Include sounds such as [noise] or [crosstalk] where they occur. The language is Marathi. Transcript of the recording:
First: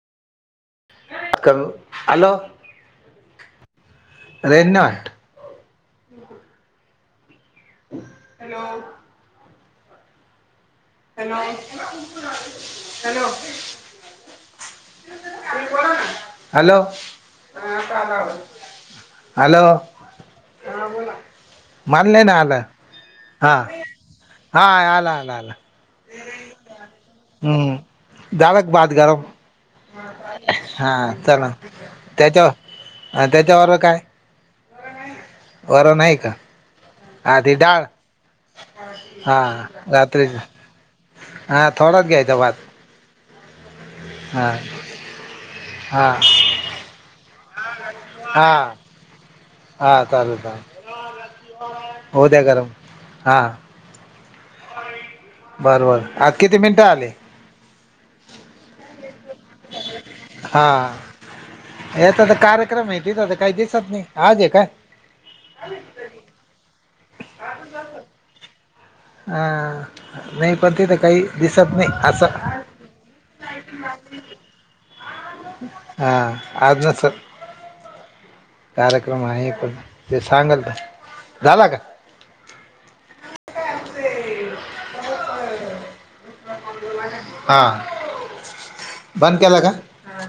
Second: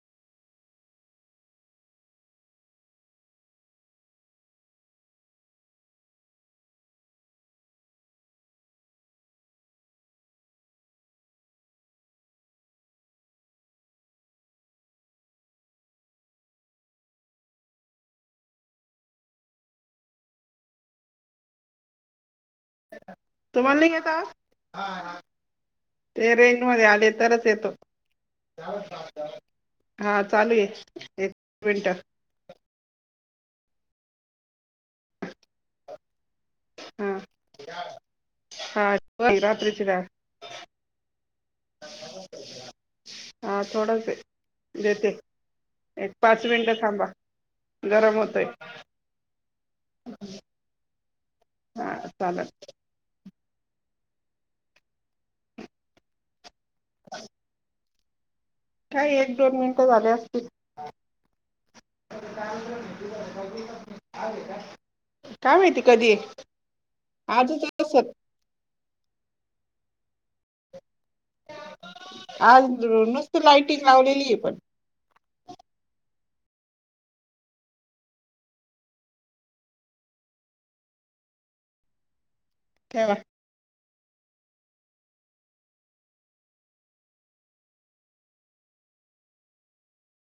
हॅलो रेंज नाही वाटत. हॅलो हॅलो हॅलो [inaudible] हॅलो हा बोला मला नाही ना आल. हा तुम्हाला नाही येत आवाज? हा आला आला आला. ते रेंज मध्ये आले तरच येतो. हम्म झाला [inaudible] का भात गरम हा चालू ये हा एक चला मिनट त्याच्यावर त्याच्या बरोबर काय वरण आहे का? हा आधी डाळ हा बर, हा रात्रीची डाळ रात्री हा थोडाच घ्यायचा भात. हा थोडाच ये हा देते हा एक पाच मिनटं थांबा. गरम होतोय हा हा चालेल चालेल. हा होऊ दया चालेल गरम हा. बरं बर आज किती मिनिटं आले. काय एक दोन मिनिटं झाले असतील. हा याचा तर कार्यक्रम आहे तिथ तर काही दिसत नाही आज आहे काय काय माहिती कधी आजच आहे नाही पण तिथ काही दिसत नाही असं आज नसत लायटिंग लावलेली आहे पण हा आज नसल कार्यक्रम आहे पण ते सांगल का झाला का ठेवा हा बंद केला का